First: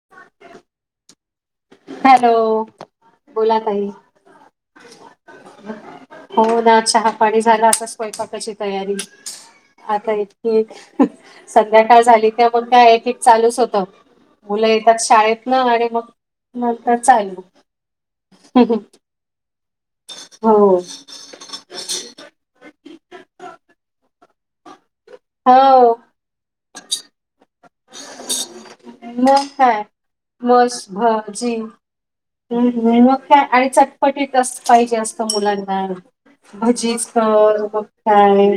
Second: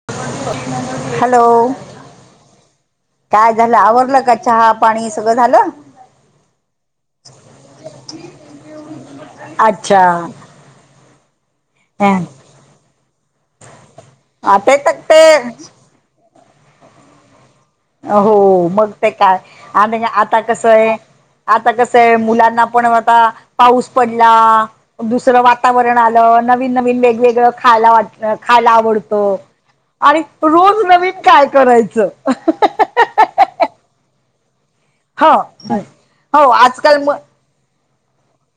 [inaudible] Hello hello काय बोला झालं ताई आवरल का चहा? पाणी सगळं झालं हो ना चहा पाणी झालं आता स्वयपाकाची तयारी. अच्छा आता इतकी संध्याकाळ ह झाली त्या म्हग काय एक एक चालूच होत. मुलं आता तक येतात ते शाळेत न आणि मग नंतर चालू. हो मग ते काय आणि आता कस हो आहे. आता कसं आहे मुलांना पण आता पाऊस पडला दुसरं हो वातावरण आलं. नवीन नवीन वेगवेगळं खायला वाटत. खायला आवडत मग काय आणि रोज मस नवीन काय करायचं? आणि मग काय आणि चटपटीत. तस पाहिजे असत ह मुलांना हो आजकाल भजीच म तळ मग काय.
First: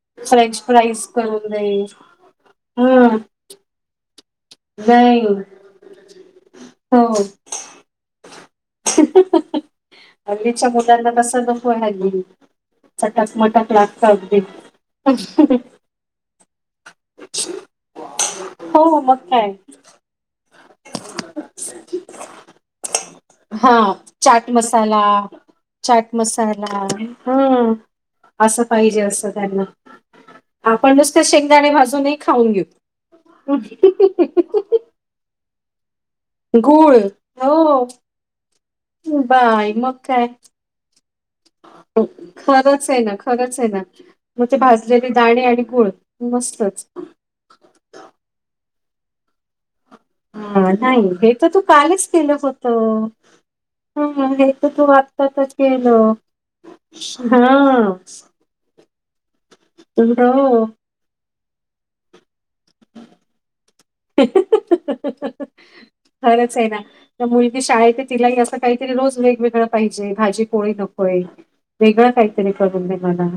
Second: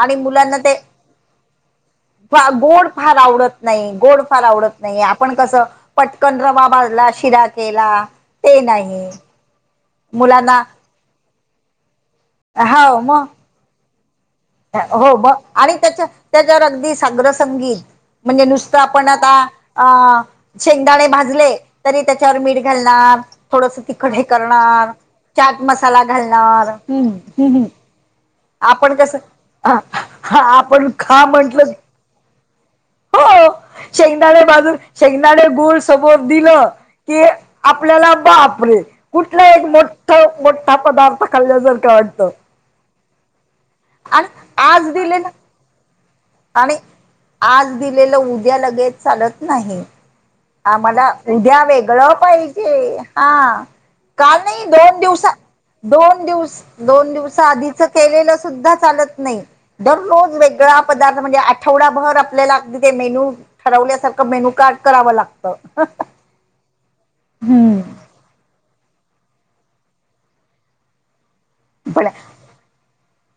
आणि फ्रेंच फ्राईज करून दे. फा गोड हम्म फार आवडत नाही गोड. फार आवडत नाही आपण कसं पटकन रवा हो भाजला शिरा केला ते नाही. हल्ली मुलांना च्या मुलांना तसं नको हल्ली हो मग चटक मटक लागत अगदी. हो मग आणि त्याच्या त्याच्यावर अगदि सागड संगी म्हणजे नुसत हो आपन मग आता काय आ शेंगदाणे भाज ले तरी त्याच्यावर मीठ घालणार, हा थोडस तिखट हे चाट करणार. मसाला चाट मसाला चाट घालणार मसाला ह म हुं हम. हम्म असं आपण पाहिजे कस असं त्यांना हा आपण हा नुसते खा शेंगदाणे म्हंटल की. भाजूनही खाऊन घेऊ हो शेंगदाणे भाजून शेंगदाणे गुळ समोर दिलं. गुळ कि हो आपल्याला बापरे! कुठला एक बाय मग मोठ काय मोठा पदार्थ खाल्ल्या सारखं वाटतं. खरंच आहे ना! खरंच आहे ना! आणि मग आज भाजलेले दिलेलं दाणे आणि गुळ आणि मस्तच. आज दिलेलं उद्या लगेच चालत नाही. हा, नाही आम्हाला हे तर तू उद्या कालच वेगळं केलं पाहिजे होतं हा. हं, का हे नाही तर तू दोन आत्ता दिवसा तर केलं दोन दिवस दोन दिवसा आधीच हा केलेलं सुद्धा चालत नाही दररोज हो वेगळा. पदार्थ म्हणजे आठवडाभर आपल्याला मेन्यू ठरवल्यासारखं मेन्यू कार्ड कराव लागत. हो! खरंच आहे ना. त्या मुलगी शाळेत तिलाही असं काहीतरी रोज वेगवेगळ पाहिजे भाजी पोळी नकोय. पण वेगळं काहीतरी करून दे मला.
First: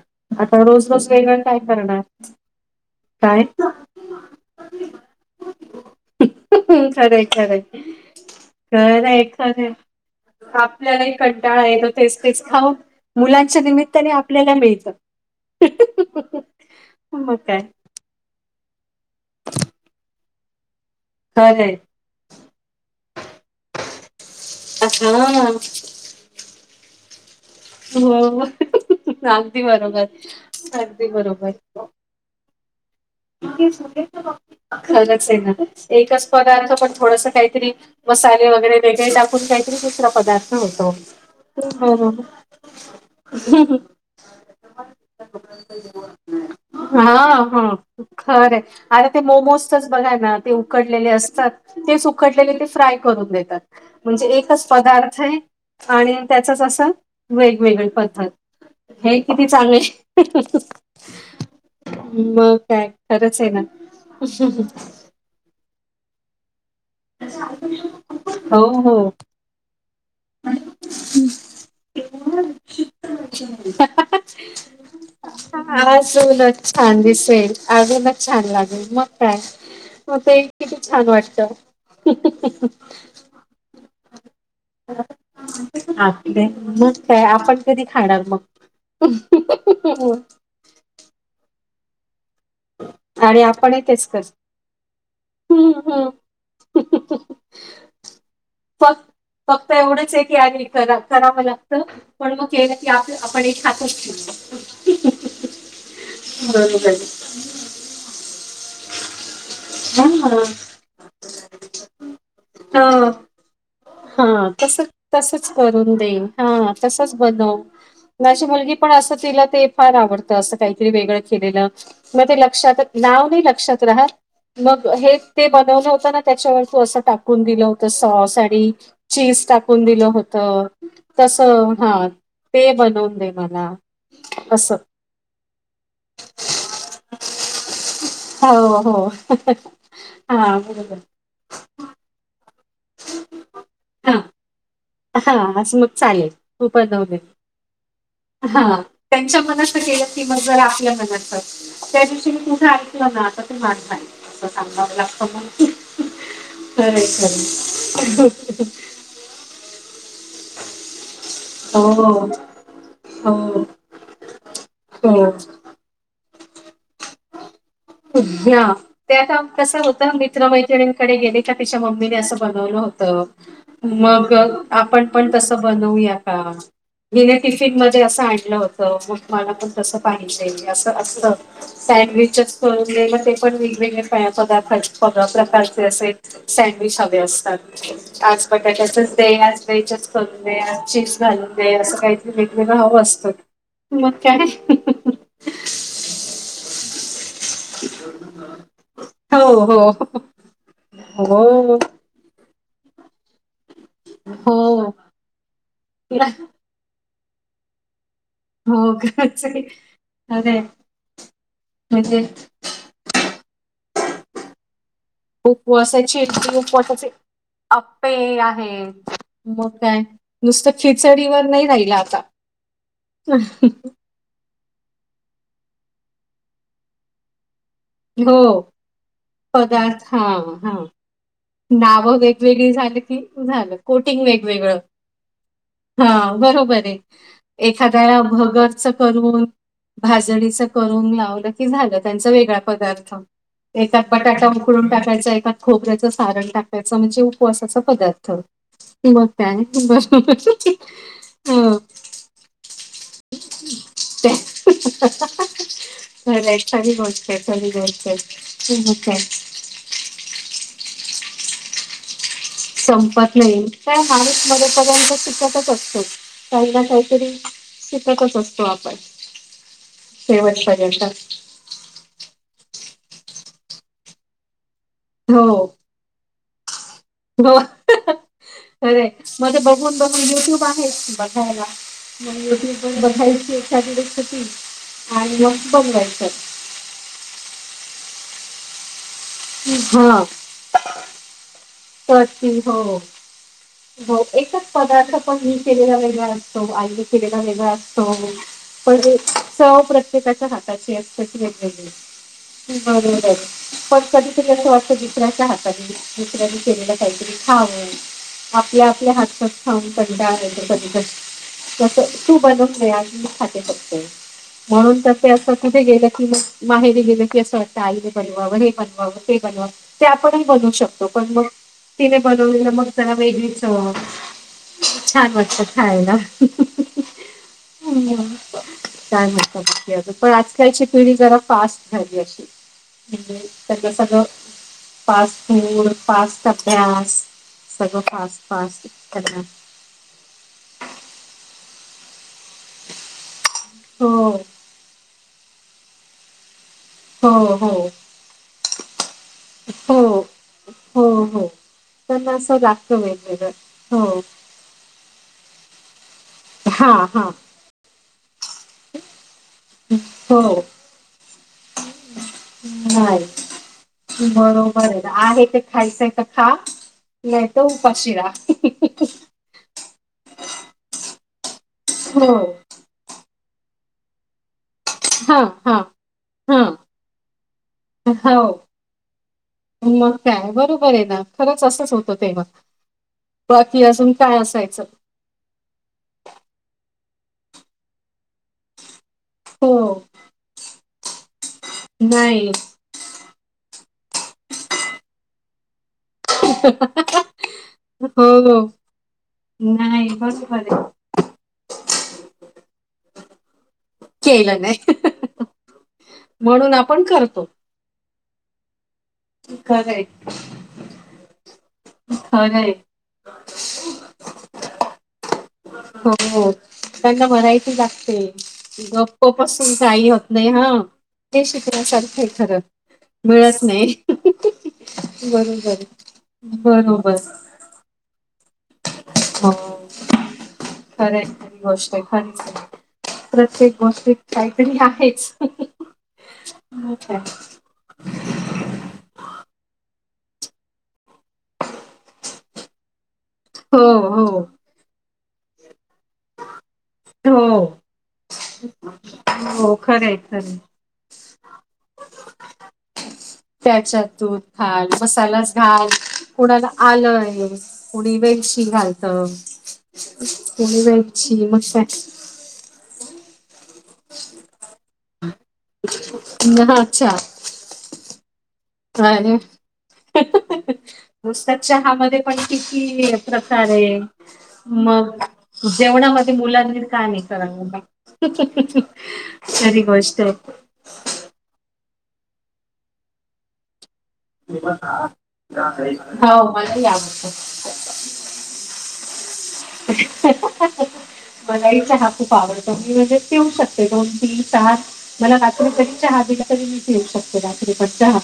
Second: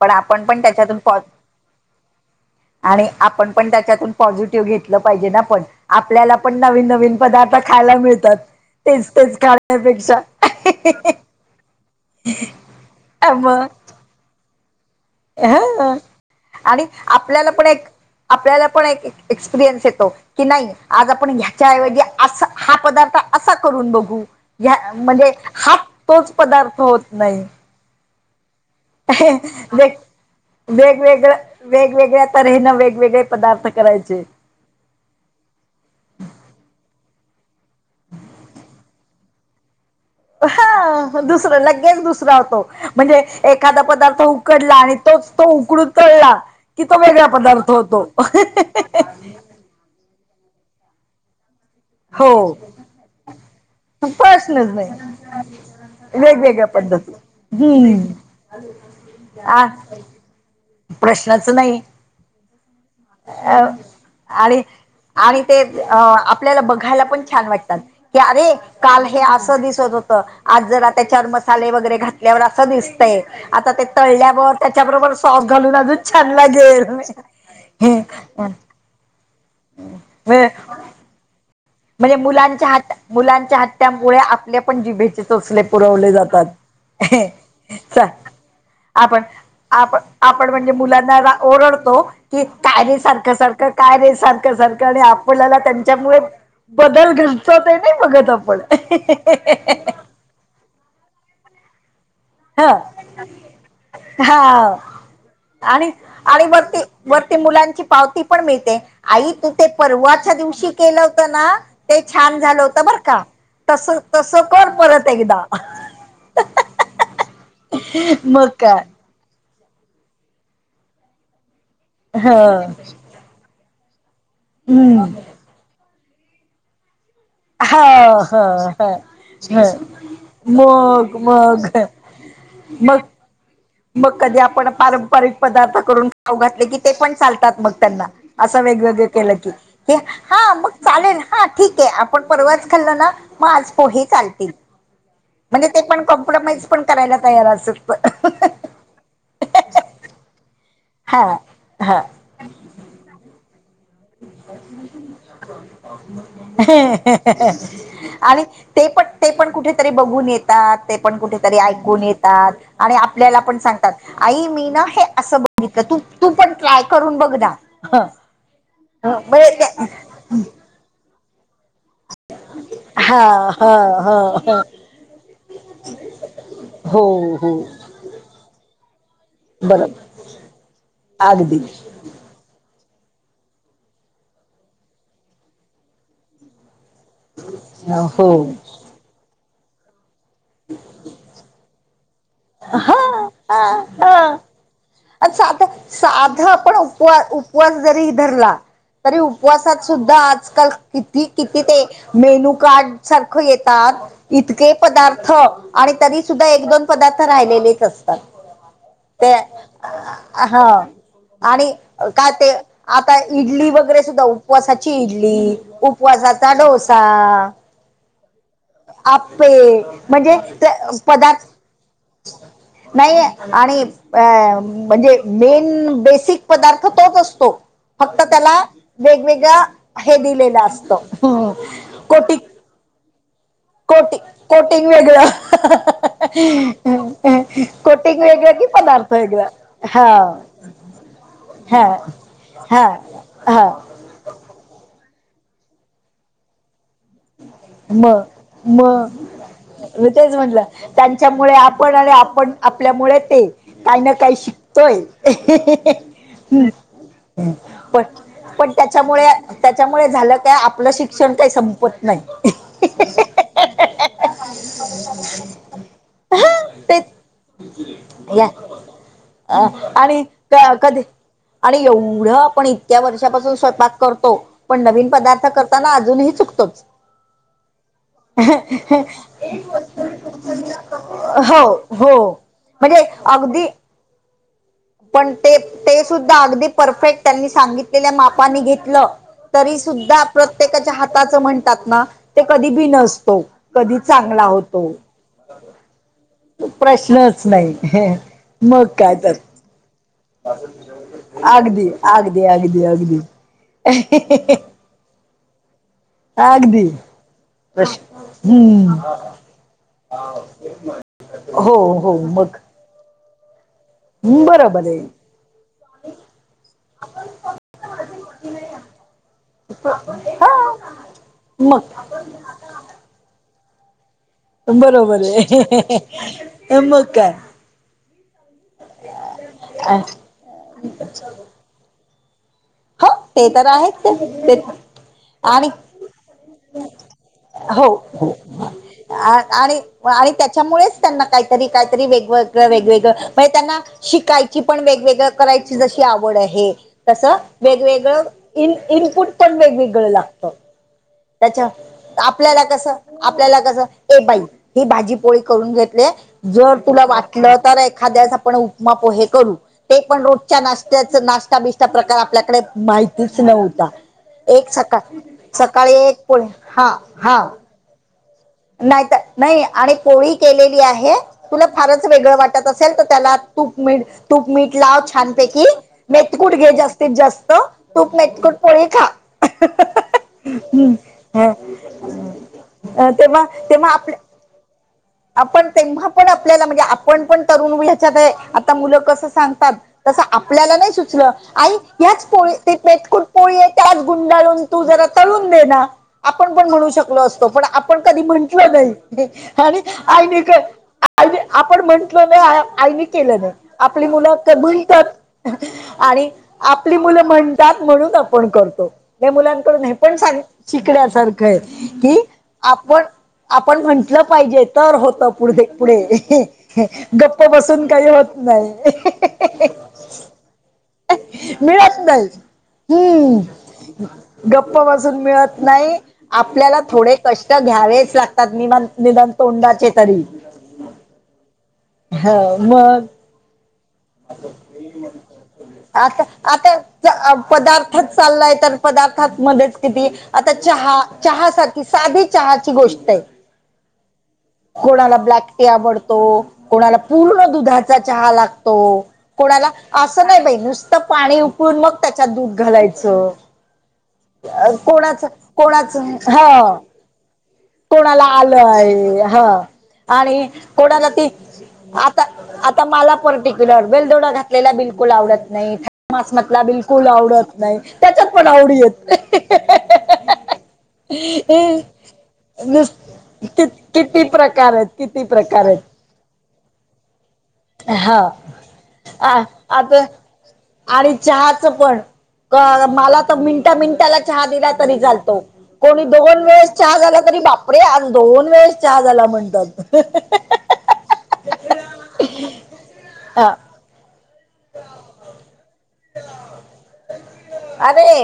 पण आपण आता पण त्याच्यातून रोज-रोज पा वेगळं काय करणार? आणि काय? आपण पण त्याच्यातून. पॉझिटिव्ह घेतलं पाहिजे ना पण आपल्याला पण नवीन नवीन पदार्थ खायला मिळतात. घर तेच आहे तेच खर आहे खाण्यापेक्षा आपल्यालाही कंटाळा आहेेत तेच तेच खाऊन. मुलांच्या मग निमित्ताने आपल्याला मिळतं. ह आणि मग आपल्याला काय? पण एक आपल्याला पण एक एक्सपिरियन्स येतो की नाही. आज आपण ह्याच्या खरंय. ऐवजी अस हा पदार्थ असा करून बघू. ह म्हणजे हां. हात तोच पदार्थ होत नाही. होय होय. ह वेग अगदी वेगवेगळं बरोबर. वेगवेगळ्या तऱ्हेन वेगवेगळे. पदार्थ करायचे खरंच आहे ना एकच पदार्थ पण थोडस काहीतरी. मसाले वगैरे वेगळे टाकून काहीतरी दुस हा दुसरं लगेच दुसरा होतो म्हणजे एखादा पदार्थ. कडला आणि तोच तो उकडून तळला की तो वेगळा पदार्थ होतो. खरे अरे ते मोमोज तरच बघा ना ते उकडलेले असतात. ते हो सुकटलेले ते फ्राय करून देतात, म्हणजे एकच प्रश्नच नाही पदार्थ आहे. आणि त्याचच वेगवेगळ्या असं पद्धती वेगवेगळी हम्म पद्धत हे किती चांगली. [inaudible] प्रश्नाच नाही. मग काय. खरंच आहे अ ना आणि आणि ते अ आपल्याला बघायला पण छान वाटतात. की अरे! हो हो काल हे असं दिसत होतं आज जरा त्याच्यावर मसाले वगैरे घातल्यावर असं दिसतय. आता ते तळल्यावर त्याच्याबरोबर सॉस घालून अजून छान अजूनच लागेल छान दिसेल हे अजूनच छान लागेल मग काय मग ते किती छान वाटतं म्हणजे मुलांच्या हट मुलांच्या हट्ट्यामुळे आपले पण जिभेचे सोचले पुरवले आपले जातात मग काय आपण कधी खाणार मग? आपण आप आपण म्हणजे मुलांना ओरडतो की काय रे सारखं आणि सारखं आपणही काय तेच रे कर सारखं सारखं आणि आपल्याला त्यांच्यामुळे बदल घडतंच नाही बघत आपण तेवढेच एक यारी करा कराव लागत पण मग ह केलं की आप आपण हे खात हा असतो आणि आणि मग ते मुलांची पावती पण मिळते आई तू ते परवाच्या हा. दिवशी केलं होत ना ते छान झालं होत बर तर का. तस तस हां, कर तसं परत एकदा तसंच करून दे हा तसंच बनव माझी मग मुलगी काय पण असं तिला ते फार आवडतं असं काहीतरी वेगळं केलेलं म मग ह ते लक्षात नाव नाही लक्षात राहात मग हम्म हे ते बनवलं होतं ना त्याच्यावर तू असं टाकून दिलं ह होतं सॉस ह आणि ह चीज ह टाकून दिलं होत मग तस मग हा ते मग बनवून दे मला मग कधी आपण असं. पारंपरिक पदार्थ करून खाऊ घातले की ते पण चालतात मग त्यांना असं हो, वेगवेगळ हो. केलं की हे हा हां, मग बरोबर. चालेल हा ठीक आहे आपण परवाच खाल्लं ना मग आज पोहे हां, चालतील हां, म्हणजे असं ते मग पण चालेल. कॉम्प्रोमाइज तू पण बनव दे. करायला तयार असत त्यांच्या मनाच केलं की मग जरा आपल्या हा मनाच हा त्या दिवशी मी कुठं ना आता तर माझं हाय ह खरंय, खरंय. [unintelligible] आणि ते पण ते पण कुठेतरी बघून येतात ते पण कुठेतरी ऐकून हो, येतात आणि आपल्याला पण हो, सांगतात आई मी ना हे हो. असं ब घितलं तू तू पण ट्राय करून बघ ना हा ह ते आता बरे कसं ते होतं मित्र-मैत्रिणींकडे गेले तिच्या मम्मीने असं बनवलं हा होत. ह मग ह ह आपण पण तसं बनवूया का. हो हिने हो टिफिन मध्ये असं आणलं होतं मग मला पण तसं बरोबर पाहिजे असं अस. अगदी सँडविचंच करून दे ते पण वेगवेगळे पदार्थाचे प्रकारचे असे एक सॅडविच ह. असतात आज हो. बटाट्याचच दे आज वेजच करून दे आज चिप्स घालून दे असं काहीतरी वेगवेगळं हवं असतं मग काय अ साध साध आपण उपवा उपवास जरी धरला तरी हो उपवासात हो सुद्धा आजकाल किती किती हो ते. मेनू कार्ड सारखं येतात इतके हो. पदार्थ आणि तरी सुद्धा एक दोन. पदार्थ राहिलेलेच असं हो काच आहे. अरे हा आणि म्हणजे का ते आता इडली वगैरे सुद्धा. उपवासाची इडली उपवासाची उपवासाचा डोसा. उपवासाचे आप्पे आहेत आप्पे मग काय म्हणजे नुसतं पदार्थ खिचडीवर नाही राहिलं आता. नाही आणि. अ म्हणजे मेन बेसिक पदार्थ तोच असतो. फक्त हो त्याला वेगवेगळा पदार्थ हे हां दिलेलं हां. असतं हम्म कोटीक. तो झालं कोटिंग वेगवेगळं हा बरोबर आहे एखाद्या कोटिंग वेगळं कि भगरचा पदार्थ करून वेगळं हा भाजडीचा करून लावलं की हा झालं त्यांचा वेगळा हा पदार्थ हा एकात बटाटा उकडून टाकायचा एकात खोबऱ्याचं सारण टाक कायच्या म्हणजे उपवासाचा मग पदार्थ मग कि मंग. तेच म्हटलं [unintelligible] त्यांच्यामुळे आपण आणि आपण आपल्यामुळे ते काही ना ते काही शिकतोय. खरं आहे तरी बोलते तरी पण बोलते. पण त्याच्यामुळे [unintelligible] त्याच्यामुळे झालं काय आपलं शिक्षण काही संपत नाही. संपत नाही काय [unintelligible] मरे पर्यंत शिकतच असतो. काही ना ते काहीतरी शिकतच या असतो आपण अ, आणि क- कधी शेवटपर्यंत. आणि एवढं आपण इतक्या वर्षापासून स्वयंपाक करतो पण नवीन पदार्थ हो. करताना अजूनही चुकतोच. हो खरं आहे मध्ये बघून-बघून युट्यूब आहे बघायला हो हो यट्यूब मग म्हणजे बघायची अगदी एखादि रेसिपी पण आणि मग ते ते बनवायचं. सुद्धा अगदी परफेक्ट त्यांनी सांगितलेल्या मापानी घेतलं तरी सुद्धा हां. प्र त्येकाच्या हाताचं म्हणतात ना तर ते ती कधी बी हो. नसतो. कधी हो चांगला एकच होतो पदार्थ पण मी केलेला वेगळा असतो आई ने केलेला प्रश्नच वेगळा नाही असतो मग पर काय तर सौ प्र त्येकाचा हाताची असते ती वेगवेगळी अगदी अगदी की अगदी अगदी बरोबर आहे पण कधीतरी असं वाटतो की दुसऱ्याचा हातानी दुसऱ्यानी अगदी केलेला काहीतरी खाऊ. प्रश्न आपल्या हम्म आपल्या हातात खाऊन कंटाळा येतो कधी-कधी. हो तसं हो तू मग बनवून दे आज मी खाते फक्त. बरोबर म्हणून तर आहे ते असं कुठे गेलं की मग माहेरी गेलं की असं वाटतं आईने बनवाव हे बनवाव ते बनवाव. ते आपणही हा बनवू शकतो पण मग तिने बनवलेलं मग त्याला वेगळीच चव पण बरोबर छान वाटतं आहे तर मग काय. हम्म काय म्हणता मग की आजकालची पिढी जरा फास ठगी अशील. हो ते तर त्यांच आहेत सगळं ते फास्ट आणि फूड, फास्ट अभ्यास हो सगळं हो फास्ट फास्ट आ त्यांना आणि आणि त्याच्यामुळेच त्यांना काहीतरी काहीतरी वेगवेगळं वेगवेगळं म्हणजे त्यांना हो शिकायची पण वेगवेगळं करायची जशी आवड आहे तसं हो हो वेगवेगळं इन इनपुट पण वेगवेगळं हो लागतं. हो. हो त्याच्या त्यांना असं आपल्याला कसं लागतं वेगवेगळं आपल्याला कसं ए हो बाई ही भाजीपोळी करून घेतले जर हा तुला हा वाटलं तर एखाद्यास आपण उपमा, पोहे करू. ते पण रोजच्या हो नाश्त्याच नाश्ता बिश्ता प्रकार आपल्याकडे नाही माहितीच नव्हता. एक बरोबर सकाळ आहे ते सकाळी खायचंय तर एक पोळी खा नाही तर उपाशि राह. नाहीत नाही आणि पोळी केलेली आहे तुला फारच वेगळं हो वाटत अ सेल तर त्याला तूप मीड तूप मीठ लाव हा छानपैकी हा मेेतकूट हा घे जास्तीत जास्त तूप, हो मेतकूट, पोळी खा. मग काय बरोबर हम्म. आहे ना ह खरंच असंच होतं तेव्हा तेव्हा बाकी तेव्हा अजून आपल्या काय असायचं आपण तेव्हा पण आपल्याला म्हणजे आपण पण तरुण ह्याच्यात आहे आता मुलं कस सांगतात हो तस आपल्याला नाही सुचलं आई ह्याच नाही पोळी.. मेतकुट पोळी आहे त्यात गुंडाळून तू जरा तळून दे ना आपण पण म्हणू शकलो असतो पण आपण कधी हो म्हटलं नाही आणि नाही आईनी बरोबर क आहे आईनी आपण म्हंटलो नाही आईनी केलं नाही आपली मुलं कर केलं नाही म्हणतात आणि म्हणून आपली आपण मुलं करतो म्हण तात म्हणून आपण करतो हे मुलांकडून हे खरंय पण सांग शिकण्यासारखं आहे कि खरंय आपण आपण म्हटलं पाहिजे तर होत पुढे पुढे हो त्यांना गप्प व्हरायटी बसून काही लागते होत नाही गप्प पासून काही होत नाही हा हे मिळत शिकण्यासारखंय नाही खरं मिळत नाही हम्म गप्प बसून मिळत बरोबर आहे. नाही आपल्याला थोडे बरोबर कष् ष्ट घ्यावेच लागतात निमान निदान हो तोंडाचे तरी खरंय खरी गोष्ट आहे हो खरीच आहे. मग प्रत्येक गोष्टीत काहीतरी आहेच मग काय [unintelligible] चालाय तर पदार्थात मध्येच किती आता चहा चहा सारखी साधी चहाची गोष्टय हो हो कोणाला ब्लॅक टी आवडतो कोणाला पूर्ण हो दुधाचा चहा लाग तो कोणाला हो खरंय असं नाही खरंय बाई नुसतं पाणी उकळून मग त्याच्यात दूध घालायचं त्याच्यात दूध अ, घाल कोणाचं मसालाच घाल कोणाचं कोणाला हा आलं आहे कुणी कोणाला वेलची घालत आलंय ह आणि कुणी कोणाला ती वेलची मग श आता आता मला पर्टिक्युलर बेलदोडा घातलेला बिलकुल आवडत नाही मासमतला काय बिलकुल आवडत नाही त्याच्यात पण आवडीये [unintelligible] नुसता चहा मध्ये पण किती कि प्रकारये किती प्रकार आहेत मग किती प्रकार आहेत जेवणामध्ये मुलांनी का नाही कराव हा खरी आता गोष्टय आणि चहाचं पण मला तर मिनटा मिनटा ला चहा दिला तरी चालतो कोणी दोन हो वेळेस मलाही चहा झाला आवडतं तरी बापरे आ ज दोन वेळेस चहा झाला म्हणतात मलाही चहा खूप आवडतो मी म्हणजे पीऊ हा शकते दोन चार मला रात्री जरी चहा तरी मीे पिऊ शकते रात्रीपण चहा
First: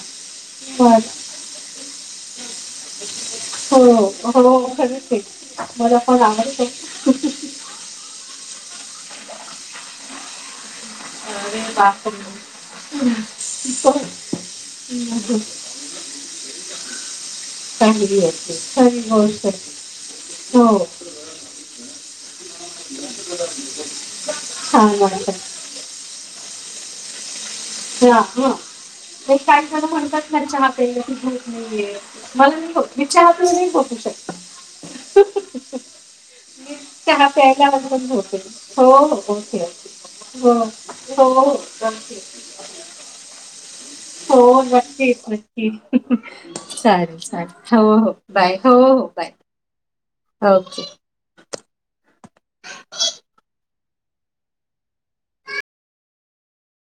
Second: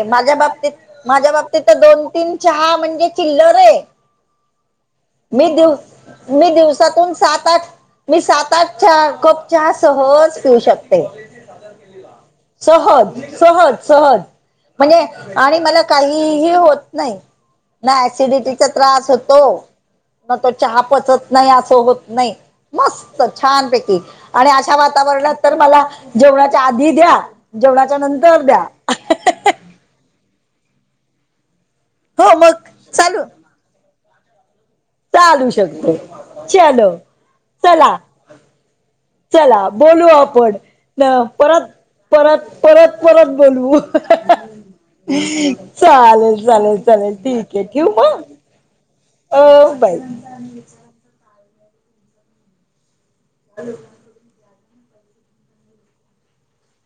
तिथं दोन तीन चहा म्हणजे चिल्लर हो ये, हो खरंच आहे मी दिव मला पण मी आवडतो दिवसातून सात आठ मी सात-आठ चहा कप चहा सहज पिऊ शकते. अरे बापरे! सहज सहज इतकं सहज म्हणजे, आणि मला काहीही होतं नाही. ना चांगली असते ॲसिडिटीचा खरी त्रास होतो, गोष्ट आहे. म तो चहा हो पचत नाही असं होतं नाही, मस्त छानपैकी आणि अशा छान वाटतं वातावरणात तर मला जेवणाच्या आधी द्या, जेवणाच्या हा नंतर हा द्या. ते काय जण म्हणतात ना चहा पिल की झोप नाही येत, हो मग मला नाही होतं मी चालू चहा आंता नाहीं बोलूं शकतं चालू शकतो मं चलो चहा प्यायला होते हो हो ओके चलां ओके बोलूं हो आपणं हो हो परंत ओके परंत परंत परंत बोलूं. हो नक्कीच नक्की चालेलं चालेल चालेल ठीक आहे ठेवूं हो हो मंग बाय हो बाय हो बांय. हो [inaudible] [unintelligible] धन्यंवाद